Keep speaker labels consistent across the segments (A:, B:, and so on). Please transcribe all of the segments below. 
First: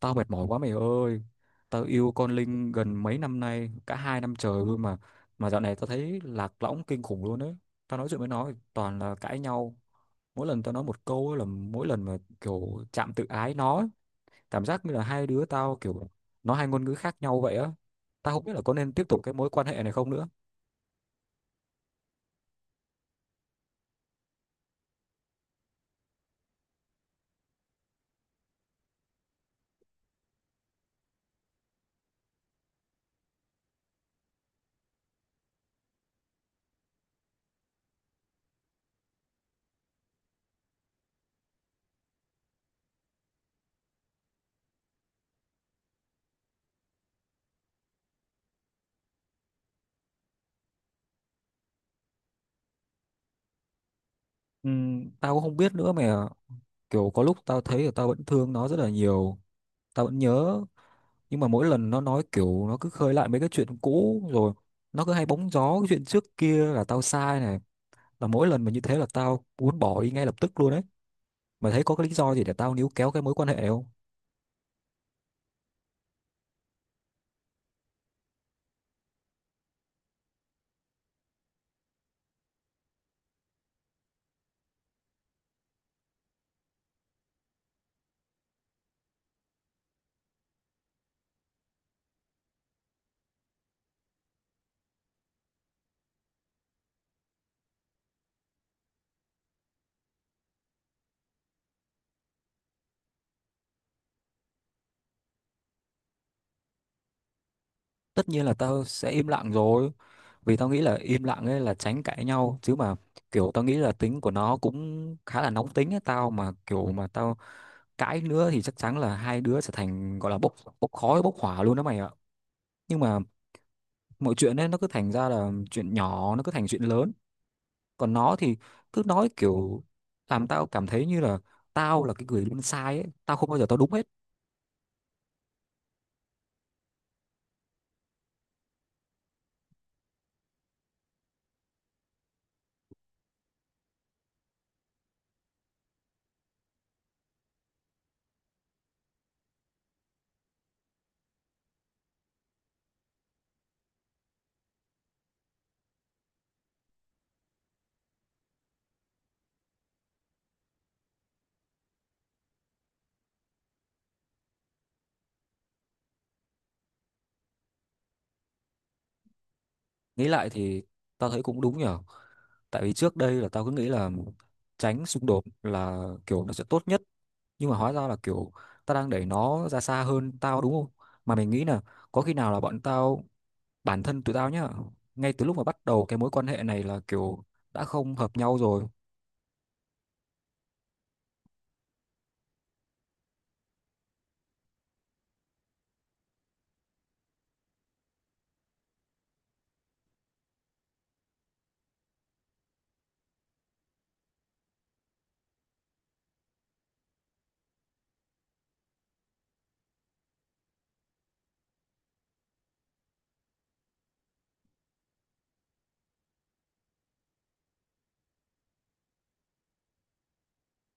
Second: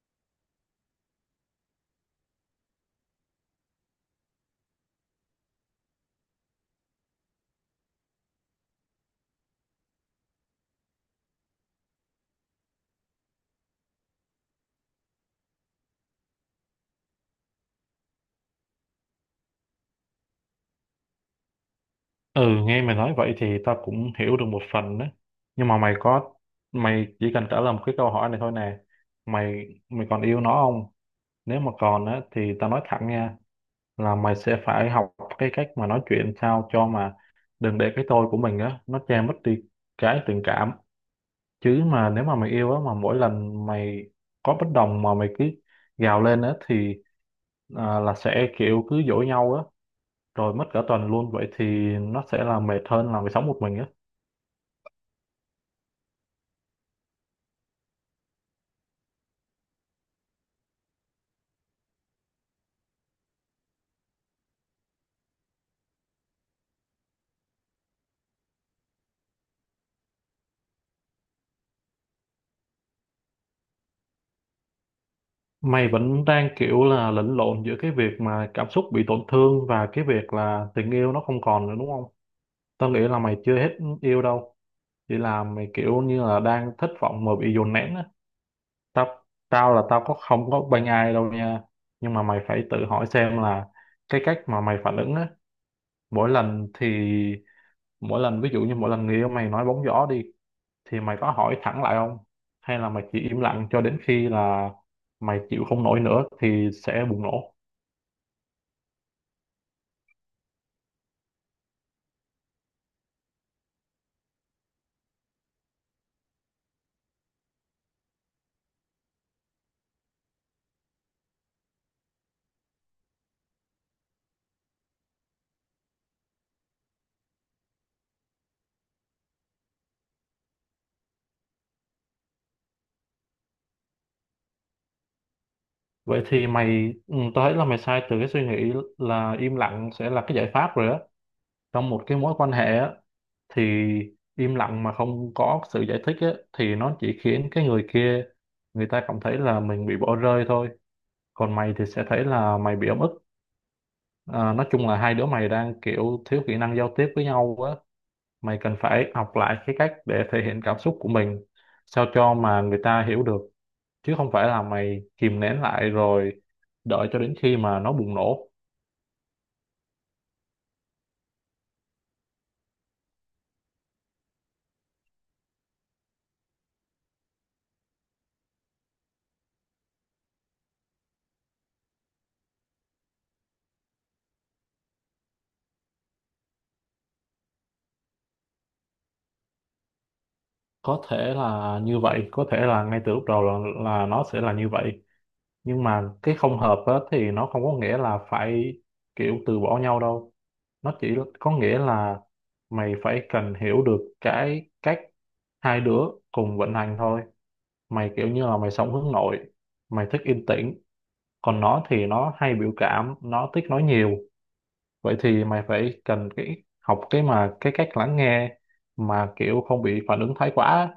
A: Tao mệt mỏi quá mày ơi. Tao yêu con Linh gần mấy năm nay, cả hai năm trời luôn mà. Mà dạo này tao thấy lạc lõng kinh khủng luôn ấy. Tao nói chuyện với nó thì toàn là cãi nhau. Mỗi lần tao nói một câu ấy là mỗi lần mà kiểu chạm tự ái nó ấy. Cảm giác như là hai đứa tao kiểu nó hai ngôn ngữ khác nhau vậy á. Tao không biết là có nên tiếp tục cái mối quan hệ này không nữa.
B: Ừ, nghe mày nói vậy thì tao cũng hiểu được một phần đó. Nhưng mà mày chỉ cần trả lời một cái câu hỏi này thôi nè. Mày còn yêu nó không? Nếu mà còn á, thì tao nói thẳng nha, là mày sẽ phải học cái cách mà nói chuyện sao cho mà đừng để cái tôi của mình á, nó che mất đi cái tình cảm. Chứ mà nếu mà mày yêu á, mà mỗi lần mày có bất đồng mà mày cứ gào lên á, thì là sẽ kiểu cứ dỗi nhau á, rồi mất cả tuần luôn. Vậy thì nó sẽ là mệt hơn là mày sống một mình á.
A: Tao cũng không biết nữa mày ạ. Kiểu có lúc tao thấy là tao vẫn thương nó rất là nhiều. Tao vẫn nhớ, nhưng mà mỗi lần nó nói kiểu nó cứ khơi lại mấy cái chuyện cũ, rồi nó cứ hay bóng gió cái chuyện trước kia là tao sai này, là mỗi lần mà như thế là tao muốn bỏ đi ngay lập tức luôn đấy, mà thấy có cái lý do gì để tao níu kéo cái mối quan hệ không.
B: Mày vẫn đang kiểu là lẫn lộn giữa cái việc mà cảm xúc bị tổn thương và cái việc là tình yêu nó không còn nữa đúng không? Tao nghĩ là mày chưa hết yêu đâu, chỉ là mày kiểu như là đang thất vọng mà bị dồn nén á. Tao tao là tao không có bênh ai đâu nha, nhưng mà mày phải tự hỏi xem là cái cách mà mày phản ứng á, mỗi lần thì mỗi lần ví dụ như mỗi lần người yêu mày nói bóng gió đi thì mày có hỏi thẳng lại không? Hay là mày chỉ im lặng cho đến khi là mày chịu không nổi nữa thì sẽ bùng nổ?
A: Tất nhiên là tao sẽ im lặng rồi, vì tao nghĩ là im lặng ấy là tránh cãi nhau. Chứ mà kiểu tao nghĩ là tính của nó cũng khá là nóng tính ấy, tao mà kiểu mà tao cãi nữa thì chắc chắn là hai đứa sẽ thành gọi là bốc bốc khói bốc hỏa luôn đó mày ạ. Nhưng mà mọi chuyện ấy nó cứ thành ra là chuyện nhỏ nó cứ thành chuyện lớn. Còn nó thì cứ nói kiểu làm tao cảm thấy như là tao là cái người luôn sai ấy, tao không bao giờ tao đúng hết.
B: Vậy thì tao thấy là mày sai từ cái suy nghĩ là im lặng sẽ là cái giải pháp rồi á. Trong một cái mối quan hệ á, thì im lặng mà không có sự giải thích á, thì nó chỉ khiến cái người kia, người ta cảm thấy là mình bị bỏ rơi thôi. Còn mày thì sẽ thấy là mày bị ấm ức. À, nói chung là hai đứa mày đang kiểu thiếu kỹ năng giao tiếp với nhau á. Mày cần phải học lại cái cách để thể hiện cảm xúc của mình, sao cho mà người ta hiểu được. Chứ không phải là mày kìm nén lại rồi đợi cho đến khi mà nó bùng nổ.
A: Nghĩ lại thì tao thấy cũng đúng nhở. Tại vì trước đây là tao cứ nghĩ là tránh xung đột là kiểu nó sẽ tốt nhất, nhưng mà hóa ra là kiểu tao đang đẩy nó ra xa hơn, tao đúng không? Mà mình nghĩ là có khi nào là bọn tao, bản thân tụi tao nhá, ngay từ lúc mà bắt đầu cái mối quan hệ này là kiểu đã không hợp nhau rồi.
B: Có thể là như vậy, có thể là ngay từ lúc đầu là nó sẽ là như vậy, nhưng mà cái không hợp á, thì nó không có nghĩa là phải kiểu từ bỏ nhau đâu. Nó chỉ có nghĩa là mày phải cần hiểu được cái cách hai đứa cùng vận hành thôi. Mày kiểu như là mày sống hướng nội, mày thích yên tĩnh, còn nó thì nó hay biểu cảm, nó thích nói nhiều. Vậy thì mày phải cần cái cách lắng nghe mà kiểu không bị phản ứng thái quá á.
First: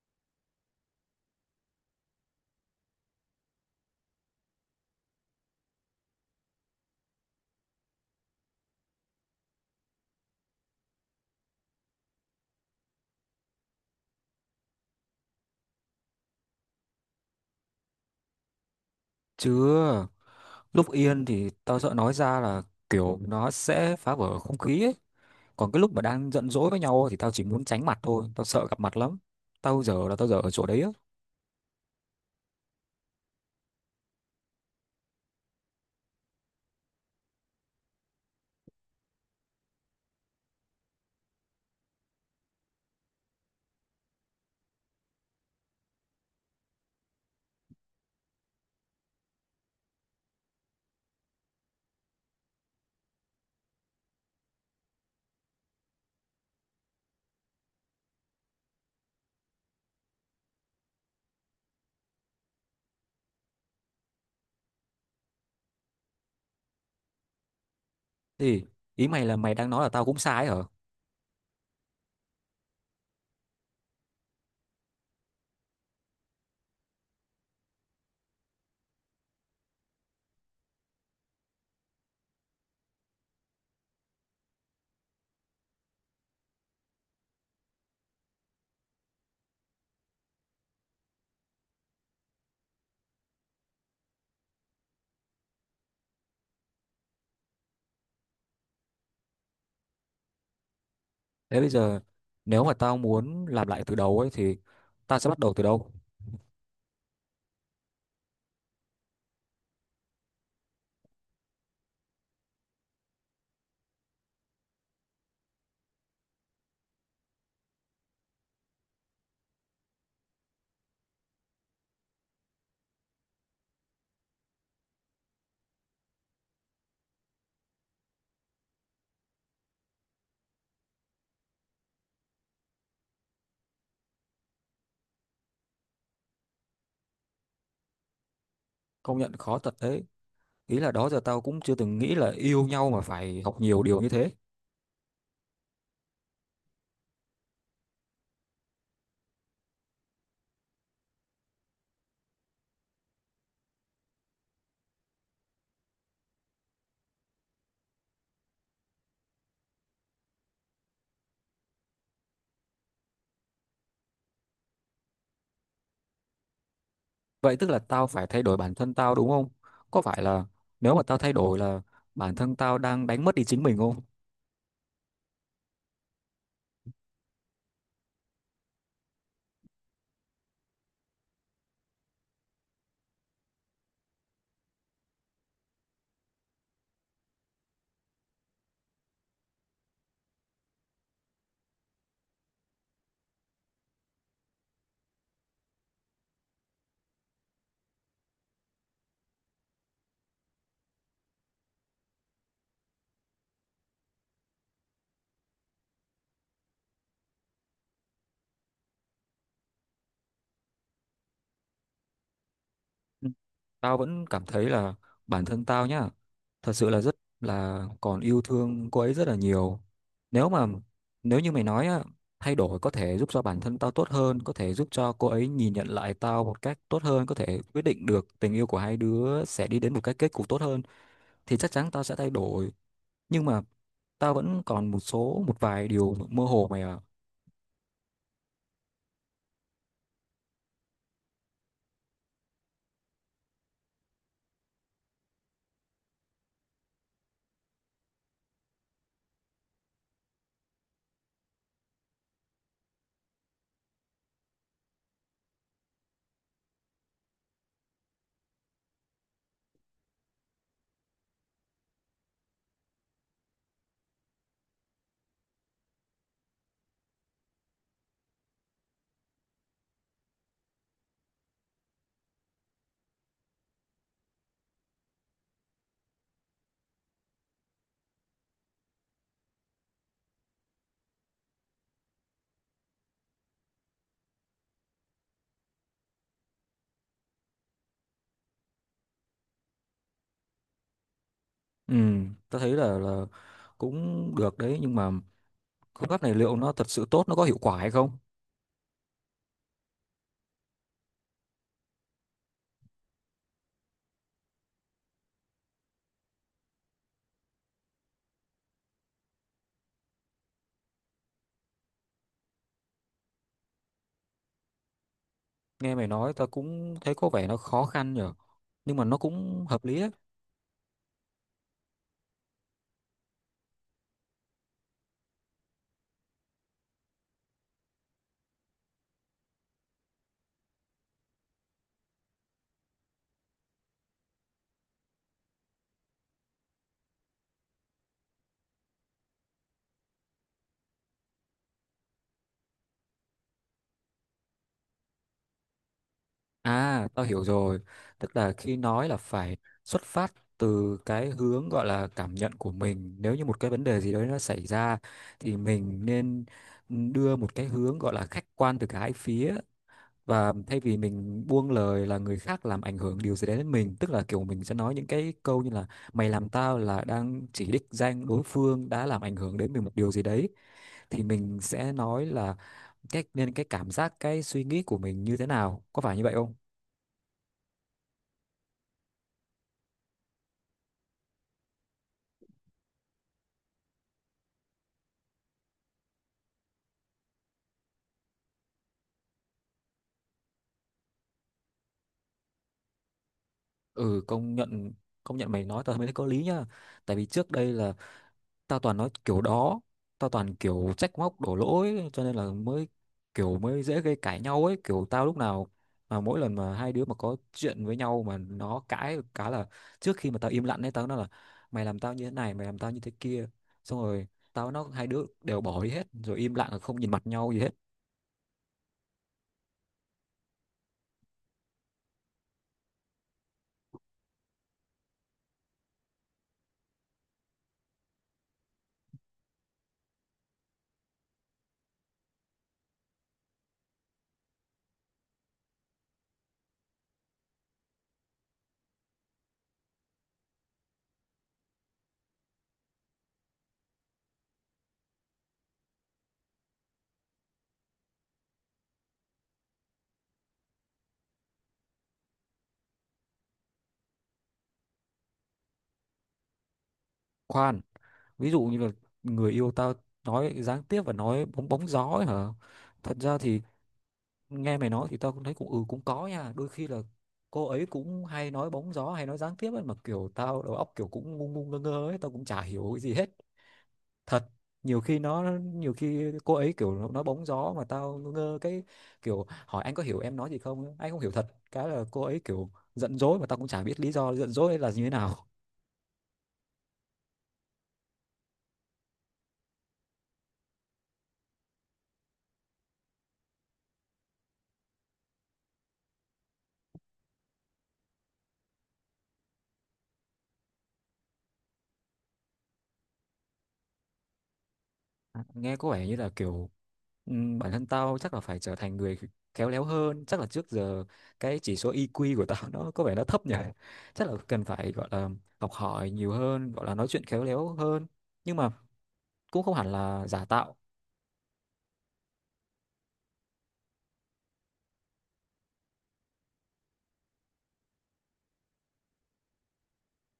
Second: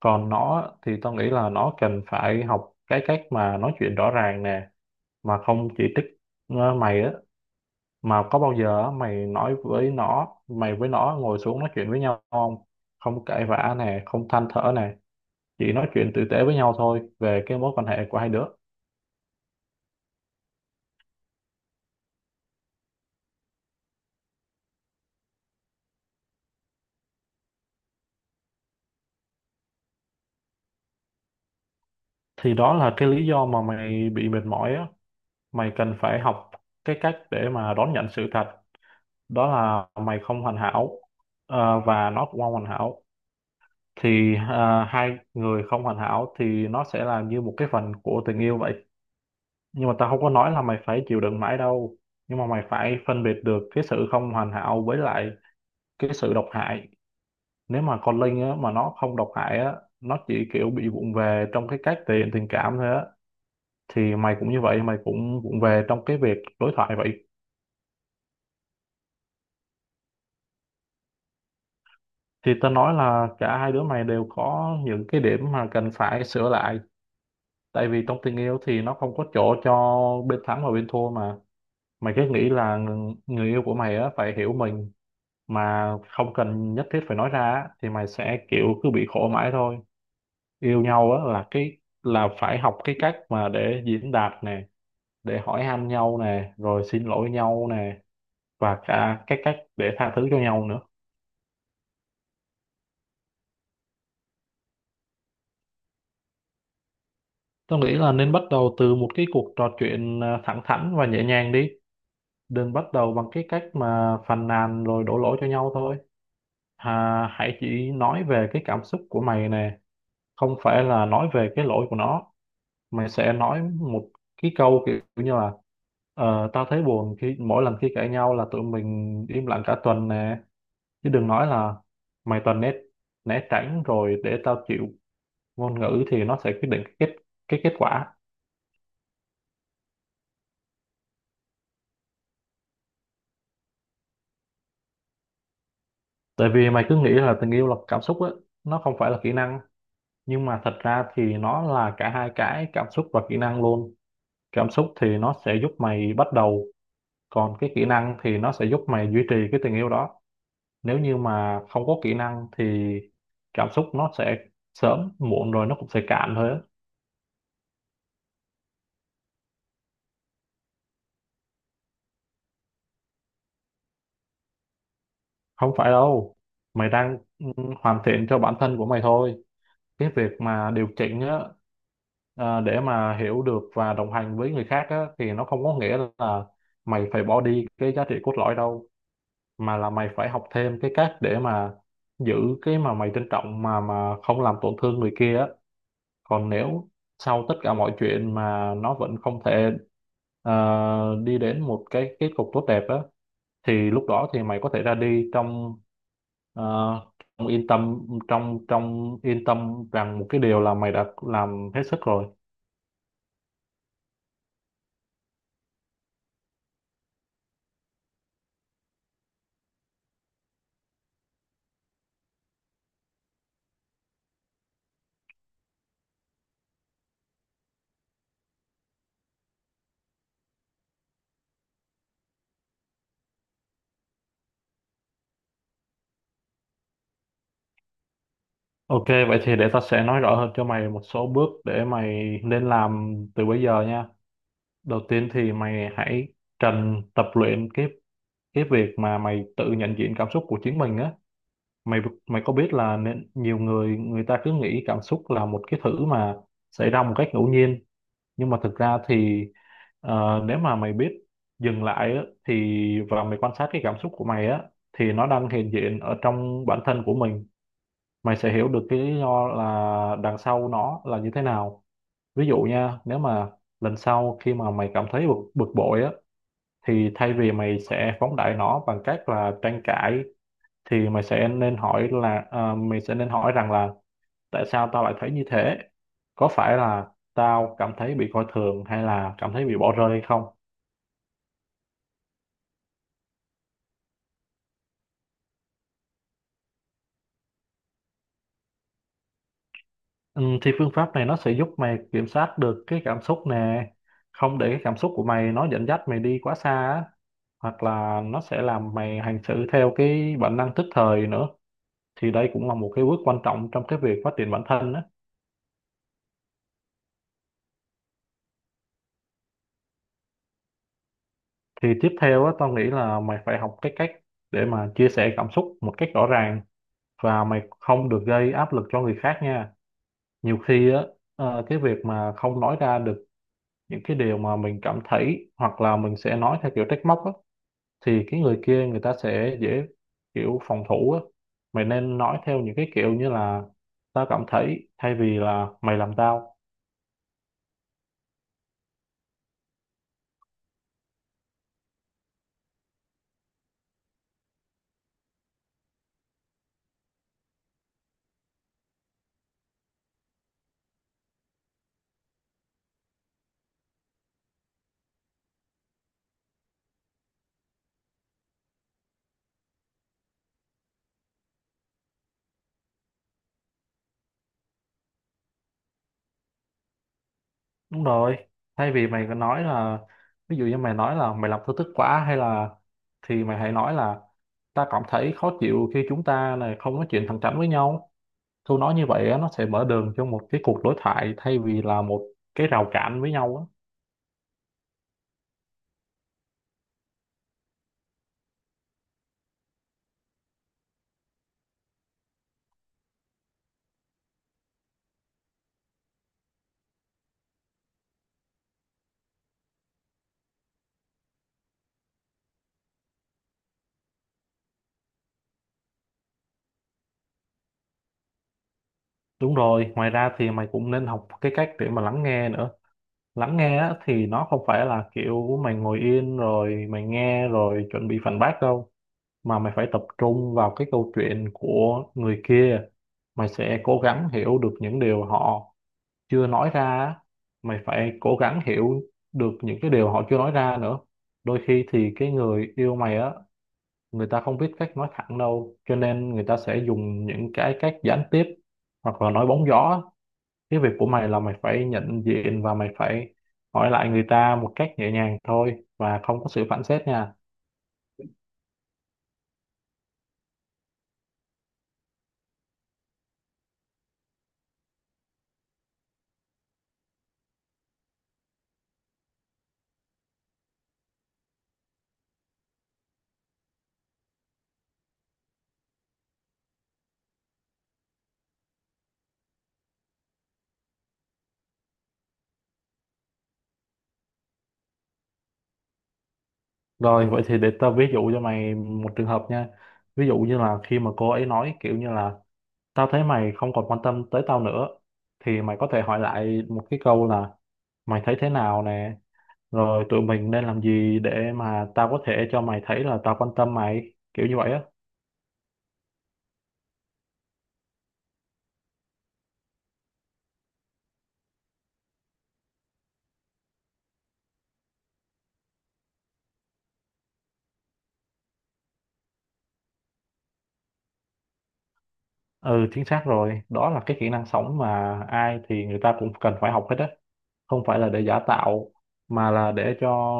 B: Còn nó thì tao nghĩ là nó cần phải học cái cách mà nói chuyện rõ ràng nè, mà không chỉ trích. Mày á, mà có bao giờ á, mày với nó ngồi xuống nói chuyện với nhau không, không cãi vã nè, không than thở nè, chỉ nói chuyện tử tế với nhau thôi về cái mối quan hệ của hai đứa.
A: Chứ lúc yên thì tao sợ nói ra là kiểu nó sẽ phá vỡ không khí ấy, còn cái lúc mà đang giận dỗi với nhau thì tao chỉ muốn tránh mặt thôi, tao sợ gặp mặt lắm. Tao giờ ở chỗ đấy á.
B: Thì đó là cái lý do mà mày bị mệt mỏi á. Mày cần phải học cái cách để mà đón nhận sự thật, đó là mày không hoàn hảo, và nó cũng không hoàn hảo. Thì hai người không hoàn hảo thì nó sẽ là như một cái phần của tình yêu vậy. Nhưng mà tao không có nói là mày phải chịu đựng mãi đâu, nhưng mà mày phải phân biệt được cái sự không hoàn hảo với lại cái sự độc hại. Nếu mà con Linh á, mà nó không độc hại á, nó chỉ kiểu bị vụng về trong cái cách thể hiện tình cảm thôi á, thì mày cũng như vậy, mày cũng vụng về trong cái việc đối thoại vậy.
A: Thì ý mày là mày đang nói là tao cũng sai hả?
B: Thì tao nói là cả hai đứa mày đều có những cái điểm mà cần phải sửa lại, tại vì trong tình yêu thì nó không có chỗ cho bên thắng và bên thua mà. Mày cứ nghĩ là người yêu của mày á phải hiểu mình mà không cần nhất thiết phải nói ra á, thì mày sẽ kiểu cứ bị khổ mãi thôi. Yêu nhau á là phải học cái cách mà để diễn đạt nè, để hỏi han nhau nè, rồi xin lỗi nhau nè, và cả cái cách để tha thứ cho nhau nữa.
A: Thế bây giờ nếu mà tao muốn làm lại từ đầu ấy thì tao sẽ bắt đầu từ đâu?
B: Tôi nghĩ là nên bắt đầu từ một cái cuộc trò chuyện thẳng thắn và nhẹ nhàng đi. Đừng bắt đầu bằng cái cách mà phàn nàn rồi đổ lỗi cho nhau thôi. Hãy chỉ nói về cái cảm xúc của mày nè, không phải là nói về cái lỗi của nó, mà sẽ nói một cái câu kiểu như là tao thấy buồn khi mỗi lần khi cãi nhau là tụi mình im lặng cả tuần nè. Chứ đừng nói là mày toàn né né tránh rồi để tao chịu. Ngôn ngữ thì nó sẽ quyết định cái kết quả.
A: Công nhận khó thật đấy. Ý là đó giờ tao cũng chưa từng nghĩ là yêu nhau mà phải học nhiều điều như thế.
B: Tại vì mày cứ nghĩ là tình yêu là cảm xúc á, nó không phải là kỹ năng, nhưng mà thật ra thì nó là cả hai, cái cảm xúc và kỹ năng luôn. Cảm xúc thì nó sẽ giúp mày bắt đầu, còn cái kỹ năng thì nó sẽ giúp mày duy trì cái tình yêu đó. Nếu như mà không có kỹ năng thì cảm xúc nó sẽ sớm muộn rồi nó cũng sẽ cạn thôi á.
A: Vậy tức là tao phải thay đổi bản thân tao đúng không? Có phải là nếu mà tao thay đổi là bản thân tao đang đánh mất đi chính mình không?
B: Không phải đâu, mày đang hoàn thiện cho bản thân của mày thôi. Cái việc mà điều chỉnh á, để mà hiểu được và đồng hành với người khác á, thì nó không có nghĩa là mày phải bỏ đi cái giá trị cốt lõi đâu, mà là mày phải học thêm cái cách để mà giữ cái mà mày trân trọng mà không làm tổn thương người kia á. Còn nếu sau tất cả mọi chuyện mà nó vẫn không thể đi đến một cái kết cục tốt đẹp á, thì lúc đó thì mày có thể ra đi trong ờ, trong yên tâm trong trong yên tâm rằng một cái điều là mày đã làm hết sức rồi.
A: Ừ. Tao vẫn cảm thấy là bản thân tao nhá, thật sự là rất là còn yêu thương cô ấy rất là nhiều. Nếu mà nếu như mày nói á, thay đổi có thể giúp cho bản thân tao tốt hơn, có thể giúp cho cô ấy nhìn nhận lại tao một cách tốt hơn, có thể quyết định được tình yêu của hai đứa sẽ đi đến một cái kết cục tốt hơn, thì chắc chắn tao sẽ thay đổi. Nhưng mà tao vẫn còn một vài điều mơ hồ mày ạ.
B: OK, vậy thì để tao sẽ nói rõ hơn cho mày một số bước để mày nên làm từ bây giờ nha. Đầu tiên thì mày hãy trần tập luyện cái việc mà mày tự nhận diện cảm xúc của chính mình á. Mày mày có biết là nên nhiều người người ta cứ nghĩ cảm xúc là một cái thứ mà xảy ra một cách ngẫu nhiên, nhưng mà thực ra thì nếu mà mày biết dừng lại á, thì và mày quan sát cái cảm xúc của mày á, thì nó đang hiện diện ở trong bản thân của mình, mày sẽ hiểu được cái lý do là đằng sau nó là như thế nào. Ví dụ nha, nếu mà lần sau khi mà mày cảm thấy bực bội á, thì thay vì mày sẽ phóng đại nó bằng cách là tranh cãi, thì mày sẽ nên hỏi là à, mày sẽ nên hỏi rằng là tại sao tao lại thấy như thế. Có phải là tao cảm thấy bị coi thường, hay là cảm thấy bị bỏ rơi hay không?
A: Ừ, tao thấy là cũng được đấy, nhưng mà phương pháp này liệu nó thật sự tốt, nó có hiệu quả hay không?
B: Ừ, thì phương pháp này nó sẽ giúp mày kiểm soát được cái cảm xúc nè, không để cái cảm xúc của mày nó dẫn dắt mày đi quá xa á, hoặc là nó sẽ làm mày hành xử theo cái bản năng tức thời nữa. Thì đây cũng là một cái bước quan trọng trong cái việc phát triển bản thân á.
A: Nghe mày nói tao cũng thấy có vẻ nó khó khăn nhở, nhưng mà nó cũng hợp lý đấy.
B: Thì tiếp theo á, tao nghĩ là mày phải học cái cách để mà chia sẻ cảm xúc một cách rõ ràng, và mày không được gây áp lực cho người khác nha. Nhiều khi á, cái việc mà không nói ra được những cái điều mà mình cảm thấy, hoặc là mình sẽ nói theo kiểu trách móc á, thì cái người kia người ta sẽ dễ kiểu phòng thủ á. Mày nên nói theo những cái kiểu như là tao cảm thấy, thay vì là mày làm tao.
A: À, tao hiểu rồi. Tức là khi nói là phải xuất phát từ cái hướng gọi là cảm nhận của mình. Nếu như một cái vấn đề gì đấy nó xảy ra thì mình nên đưa một cái hướng gọi là khách quan từ cả hai phía, và thay vì mình buông lời là người khác làm ảnh hưởng điều gì đấy đến mình, tức là kiểu mình sẽ nói những cái câu như là mày làm tao, là đang chỉ đích danh đối phương đã làm ảnh hưởng đến mình một điều gì đấy, thì mình sẽ nói là cái nên cái cảm giác, cái suy nghĩ của mình như thế nào, có phải như vậy không?
B: Đúng rồi, thay vì mày có nói là ví dụ như mày nói là mày làm tao tức quá hay là, thì mày hãy nói là ta cảm thấy khó chịu khi chúng ta này không nói chuyện thẳng thắn với nhau. Thu nói như vậy á, nó sẽ mở đường cho một cái cuộc đối thoại thay vì là một cái rào cản với nhau á.
A: Ừ, công nhận, công nhận mày nói tao mới thấy có lý nhá. Tại vì trước đây là tao toàn nói kiểu đó, tao toàn kiểu trách móc đổ lỗi, cho nên là mới dễ gây cãi nhau ấy. Kiểu tao lúc nào mà mỗi lần mà hai đứa mà có chuyện với nhau mà nó cãi cá là trước khi mà tao im lặng ấy, tao nói là mày làm tao như thế này, mày làm tao như thế kia, xong rồi tao nó hai đứa đều bỏ đi hết, rồi im lặng là không nhìn mặt nhau gì hết.
B: Đúng rồi, ngoài ra thì mày cũng nên học cái cách để mà lắng nghe nữa. Lắng nghe á, thì nó không phải là kiểu mày ngồi yên rồi mày nghe rồi chuẩn bị phản bác đâu. Mà mày phải tập trung vào cái câu chuyện của người kia. Mày sẽ cố gắng hiểu được những điều họ chưa nói ra. Á. Mày phải cố gắng hiểu được những cái điều họ chưa nói ra nữa. Đôi khi thì cái người yêu mày á, người ta không biết cách nói thẳng đâu, cho nên người ta sẽ dùng những cái cách gián tiếp hoặc là nói bóng gió. Cái việc của mày là mày phải nhận diện và mày phải hỏi lại người ta một cách nhẹ nhàng thôi và không có sự phản xét nha.
A: Khoan, ví dụ như là người yêu tao nói gián tiếp và nói bóng bóng gió ấy hả? Thật ra thì nghe mày nói thì tao cũng thấy cũng cũng có nha. Đôi khi là cô ấy cũng hay nói bóng gió hay nói gián tiếp ấy, mà kiểu tao đầu óc kiểu cũng ngu ngu ngơ ngơ ấy, tao cũng chả hiểu cái gì hết. Thật, nhiều khi cô ấy kiểu nói bóng gió mà tao ngơ ngơ, cái kiểu hỏi "anh có hiểu em nói gì không ấy?" Anh không hiểu thật. Cái là cô ấy kiểu giận dỗi mà tao cũng chả biết lý do giận dỗi là như thế nào.
B: Rồi vậy thì để tao ví dụ cho mày một trường hợp nha. Ví dụ như là khi mà cô ấy nói kiểu như là tao thấy mày không còn quan tâm tới tao nữa, thì mày có thể hỏi lại một cái câu là mày thấy thế nào nè, rồi tụi mình nên làm gì để mà tao có thể cho mày thấy là tao quan tâm mày, kiểu như vậy á.
A: À, nghe có vẻ như là kiểu Ừ, bản thân tao chắc là phải trở thành người khéo léo hơn. Chắc là trước giờ cái chỉ số EQ của tao nó có vẻ nó thấp nhỉ. Chắc là cần phải gọi là học hỏi nhiều hơn, gọi là nói chuyện khéo léo hơn, nhưng mà cũng không hẳn là giả tạo.
B: Ừ, chính xác rồi, đó là cái kỹ năng sống mà ai thì người ta cũng cần phải học hết á. Không phải là để giả tạo, mà là để cho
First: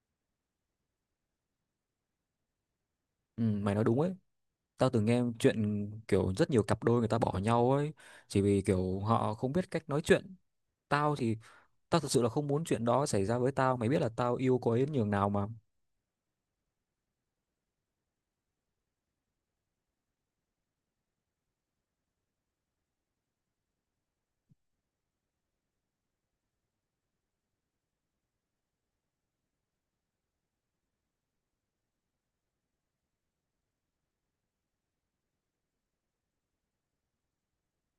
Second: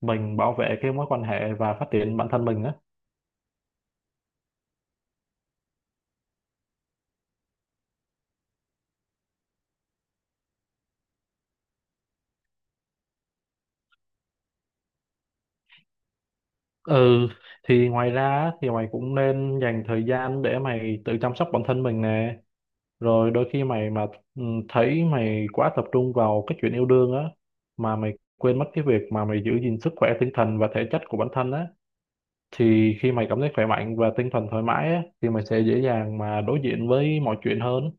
B: mình bảo vệ cái mối quan hệ và phát triển bản thân mình á.
A: Ừ, mày nói đúng ấy. Tao từng nghe chuyện kiểu rất nhiều cặp đôi người ta bỏ nhau ấy, chỉ vì kiểu họ không biết cách nói chuyện. Tao thì tao thật sự là không muốn chuyện đó xảy ra với tao, mày biết là tao yêu cô ấy đến nhường nào mà.
B: Ừ, thì ngoài ra á, thì mày cũng nên dành thời gian để mày tự chăm sóc bản thân mình nè. Rồi đôi khi mày mà ừ, thấy mày quá tập trung vào cái chuyện yêu đương á, mà mày quên mất cái việc mà mày giữ gìn sức khỏe tinh thần và thể chất của bản thân á, thì khi mày cảm thấy khỏe mạnh và tinh thần thoải mái á thì mày sẽ dễ dàng mà đối diện với mọi chuyện hơn.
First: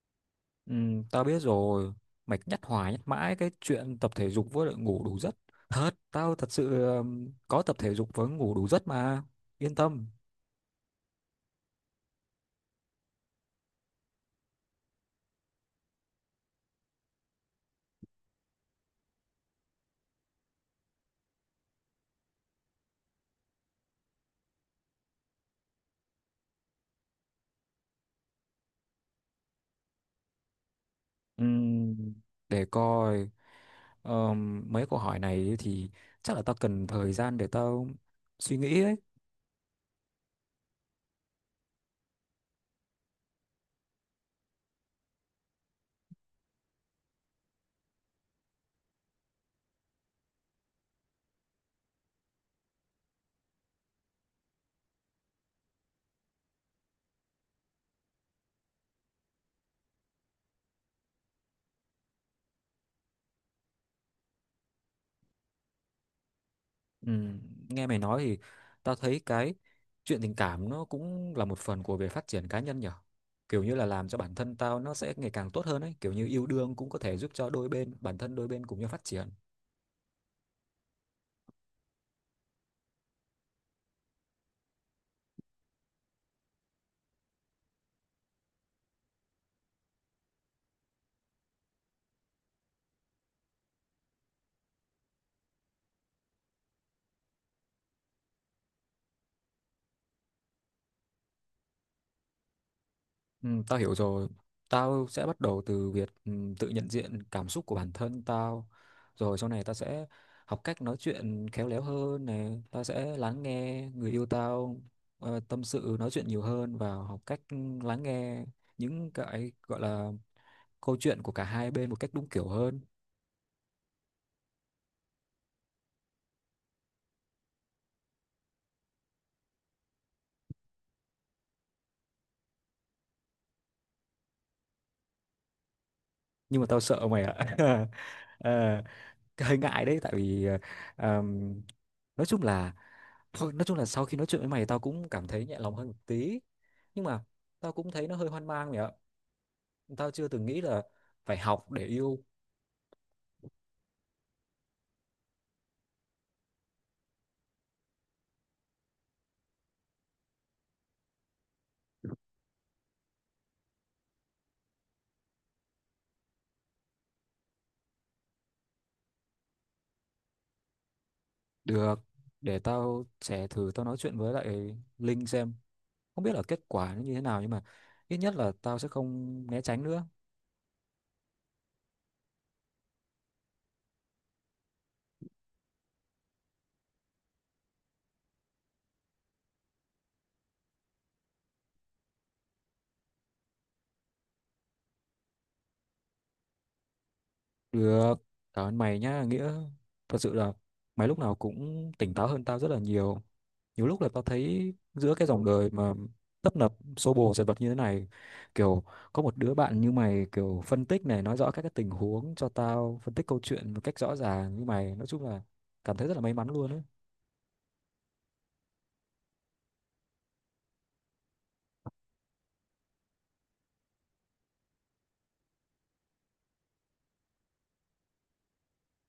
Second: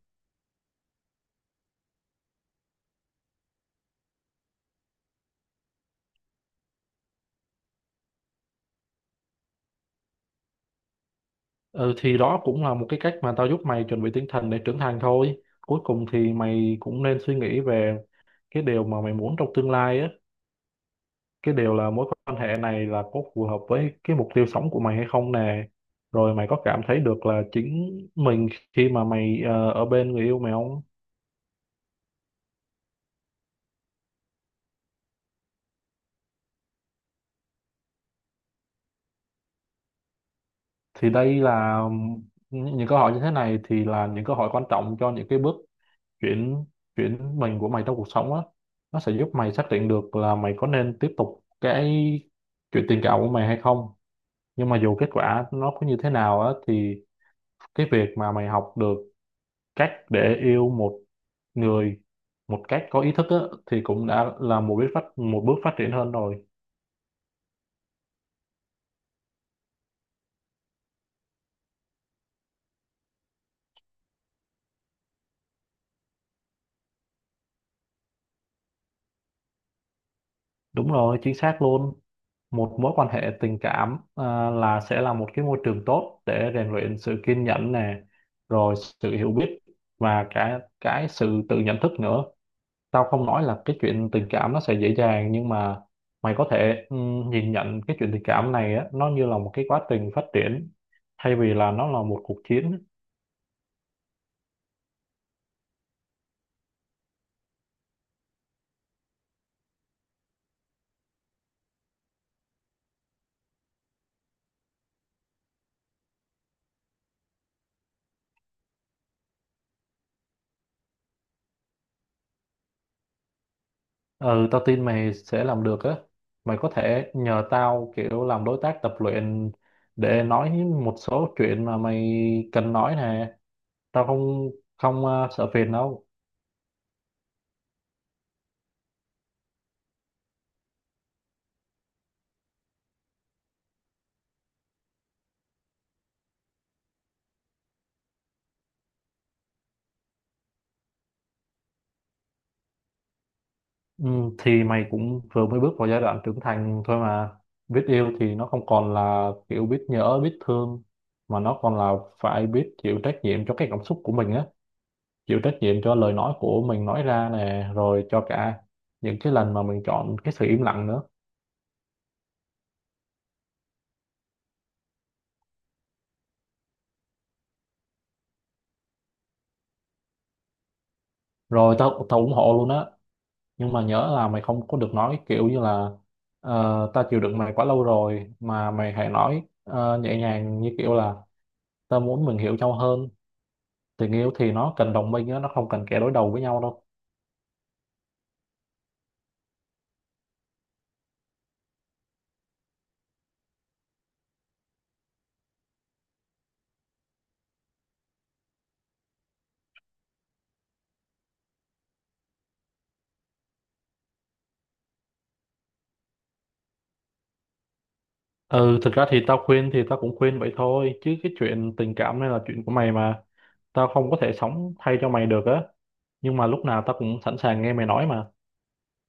A: Ừ, tao biết rồi. Mày nhắc hoài nhắc mãi cái chuyện tập thể dục với lại ngủ đủ giấc. Thật, tao thật sự có tập thể dục với ngủ đủ giấc mà. Yên tâm.
B: Ừ, thì đó cũng là một cái cách mà tao giúp mày chuẩn bị tinh thần để trưởng thành thôi. Cuối cùng thì mày cũng nên suy nghĩ về cái điều mà mày muốn trong tương lai á, cái điều là mối quan hệ này là có phù hợp với cái mục tiêu sống của mày hay không nè, rồi mày có cảm thấy được là chính mình khi mà mày ở bên người yêu mày không.
A: Ừm, để coi, mấy câu hỏi này thì chắc là tao cần thời gian để tao suy nghĩ ấy.
B: Thì đây là những câu hỏi như thế này thì là những câu hỏi quan trọng cho những cái bước chuyển chuyển mình của mày trong cuộc sống á. Nó sẽ giúp mày xác định được là mày có nên tiếp tục cái chuyện tình cảm của mày hay không. Nhưng mà dù kết quả nó có như thế nào á, thì cái việc mà mày học được cách để yêu một người một cách có ý thức á, thì cũng đã là một bước phát triển hơn rồi.
A: Ừm, Nghe mày nói thì tao thấy cái chuyện tình cảm nó cũng là một phần của việc phát triển cá nhân nhở. Kiểu như là làm cho bản thân tao nó sẽ ngày càng tốt hơn ấy. Kiểu như yêu đương cũng có thể giúp cho đôi bên, bản thân đôi bên cùng nhau phát triển.
B: Đúng rồi, chính xác luôn. Một mối quan hệ tình cảm à, là sẽ là một cái môi trường tốt để rèn luyện sự kiên nhẫn nè, rồi sự hiểu biết và cả cái sự tự nhận thức nữa. Tao không nói là cái chuyện tình cảm nó sẽ dễ dàng, nhưng mà mày có thể nhìn nhận cái chuyện tình cảm này á, nó như là một cái quá trình phát triển thay vì là nó là một cuộc chiến.
A: Ừ, tao hiểu rồi. Tao sẽ bắt đầu từ việc tự nhận diện cảm xúc của bản thân tao. Rồi sau này tao sẽ học cách nói chuyện khéo léo hơn này. Tao sẽ lắng nghe người yêu tao tâm sự nói chuyện nhiều hơn, và học cách lắng nghe những cái gọi là câu chuyện của cả hai bên một cách đúng kiểu hơn.
B: Ừ, tao tin mày sẽ làm được á. Mày có thể nhờ tao kiểu làm đối tác tập luyện để nói một số chuyện mà mày cần nói nè. Tao không không ờ, sợ phiền đâu.
A: Nhưng mà tao sợ mày ạ. Ờ, hơi ngại đấy, tại vì ờm, nói chung là, thôi nói chung là sau khi nói chuyện với mày tao cũng cảm thấy nhẹ lòng hơn một tí, nhưng mà tao cũng thấy nó hơi hoang mang mày ạ. Tao chưa từng nghĩ là phải học để yêu.
B: Ừ, thì mày cũng vừa mới bước vào giai đoạn trưởng thành thôi mà. Biết yêu thì nó không còn là kiểu biết nhớ, biết thương, mà nó còn là phải biết chịu trách nhiệm cho cái cảm xúc của mình á, chịu trách nhiệm cho lời nói của mình nói ra nè, rồi cho cả những cái lần mà mình chọn cái sự im lặng nữa.
A: Được, để tao sẽ thử tao nói chuyện với lại Linh xem, không biết là kết quả nó như thế nào, nhưng mà ít nhất là tao sẽ không né tránh nữa.
B: Rồi tao tao ủng hộ luôn á. Nhưng mà nhớ là mày không có được nói cái kiểu như là "Ờ, ta chịu đựng mày quá lâu rồi" mà mày hãy nói nhẹ nhàng như kiểu là ta muốn mình hiểu nhau hơn. Tình yêu thì nó cần đồng minh á, nó không cần kẻ đối đầu với nhau đâu.
A: Được, cảm ơn mày nhá Nghĩa. Thật sự là mày lúc nào cũng tỉnh táo hơn tao rất là nhiều. Nhiều lúc là tao thấy giữa cái dòng đời mà tấp nập xô bồ dần vật như thế này, kiểu có một đứa bạn như mày kiểu phân tích này, nói rõ các cái tình huống cho tao, phân tích câu chuyện một cách rõ ràng như mày, nói chung là cảm thấy rất là may mắn luôn đấy.
B: Ừ, thực ra thì tao cũng khuyên vậy thôi, chứ cái chuyện tình cảm này là chuyện của mày mà. Tao không có thể sống thay cho mày được á, nhưng mà lúc nào tao cũng sẵn sàng nghe mày nói mà.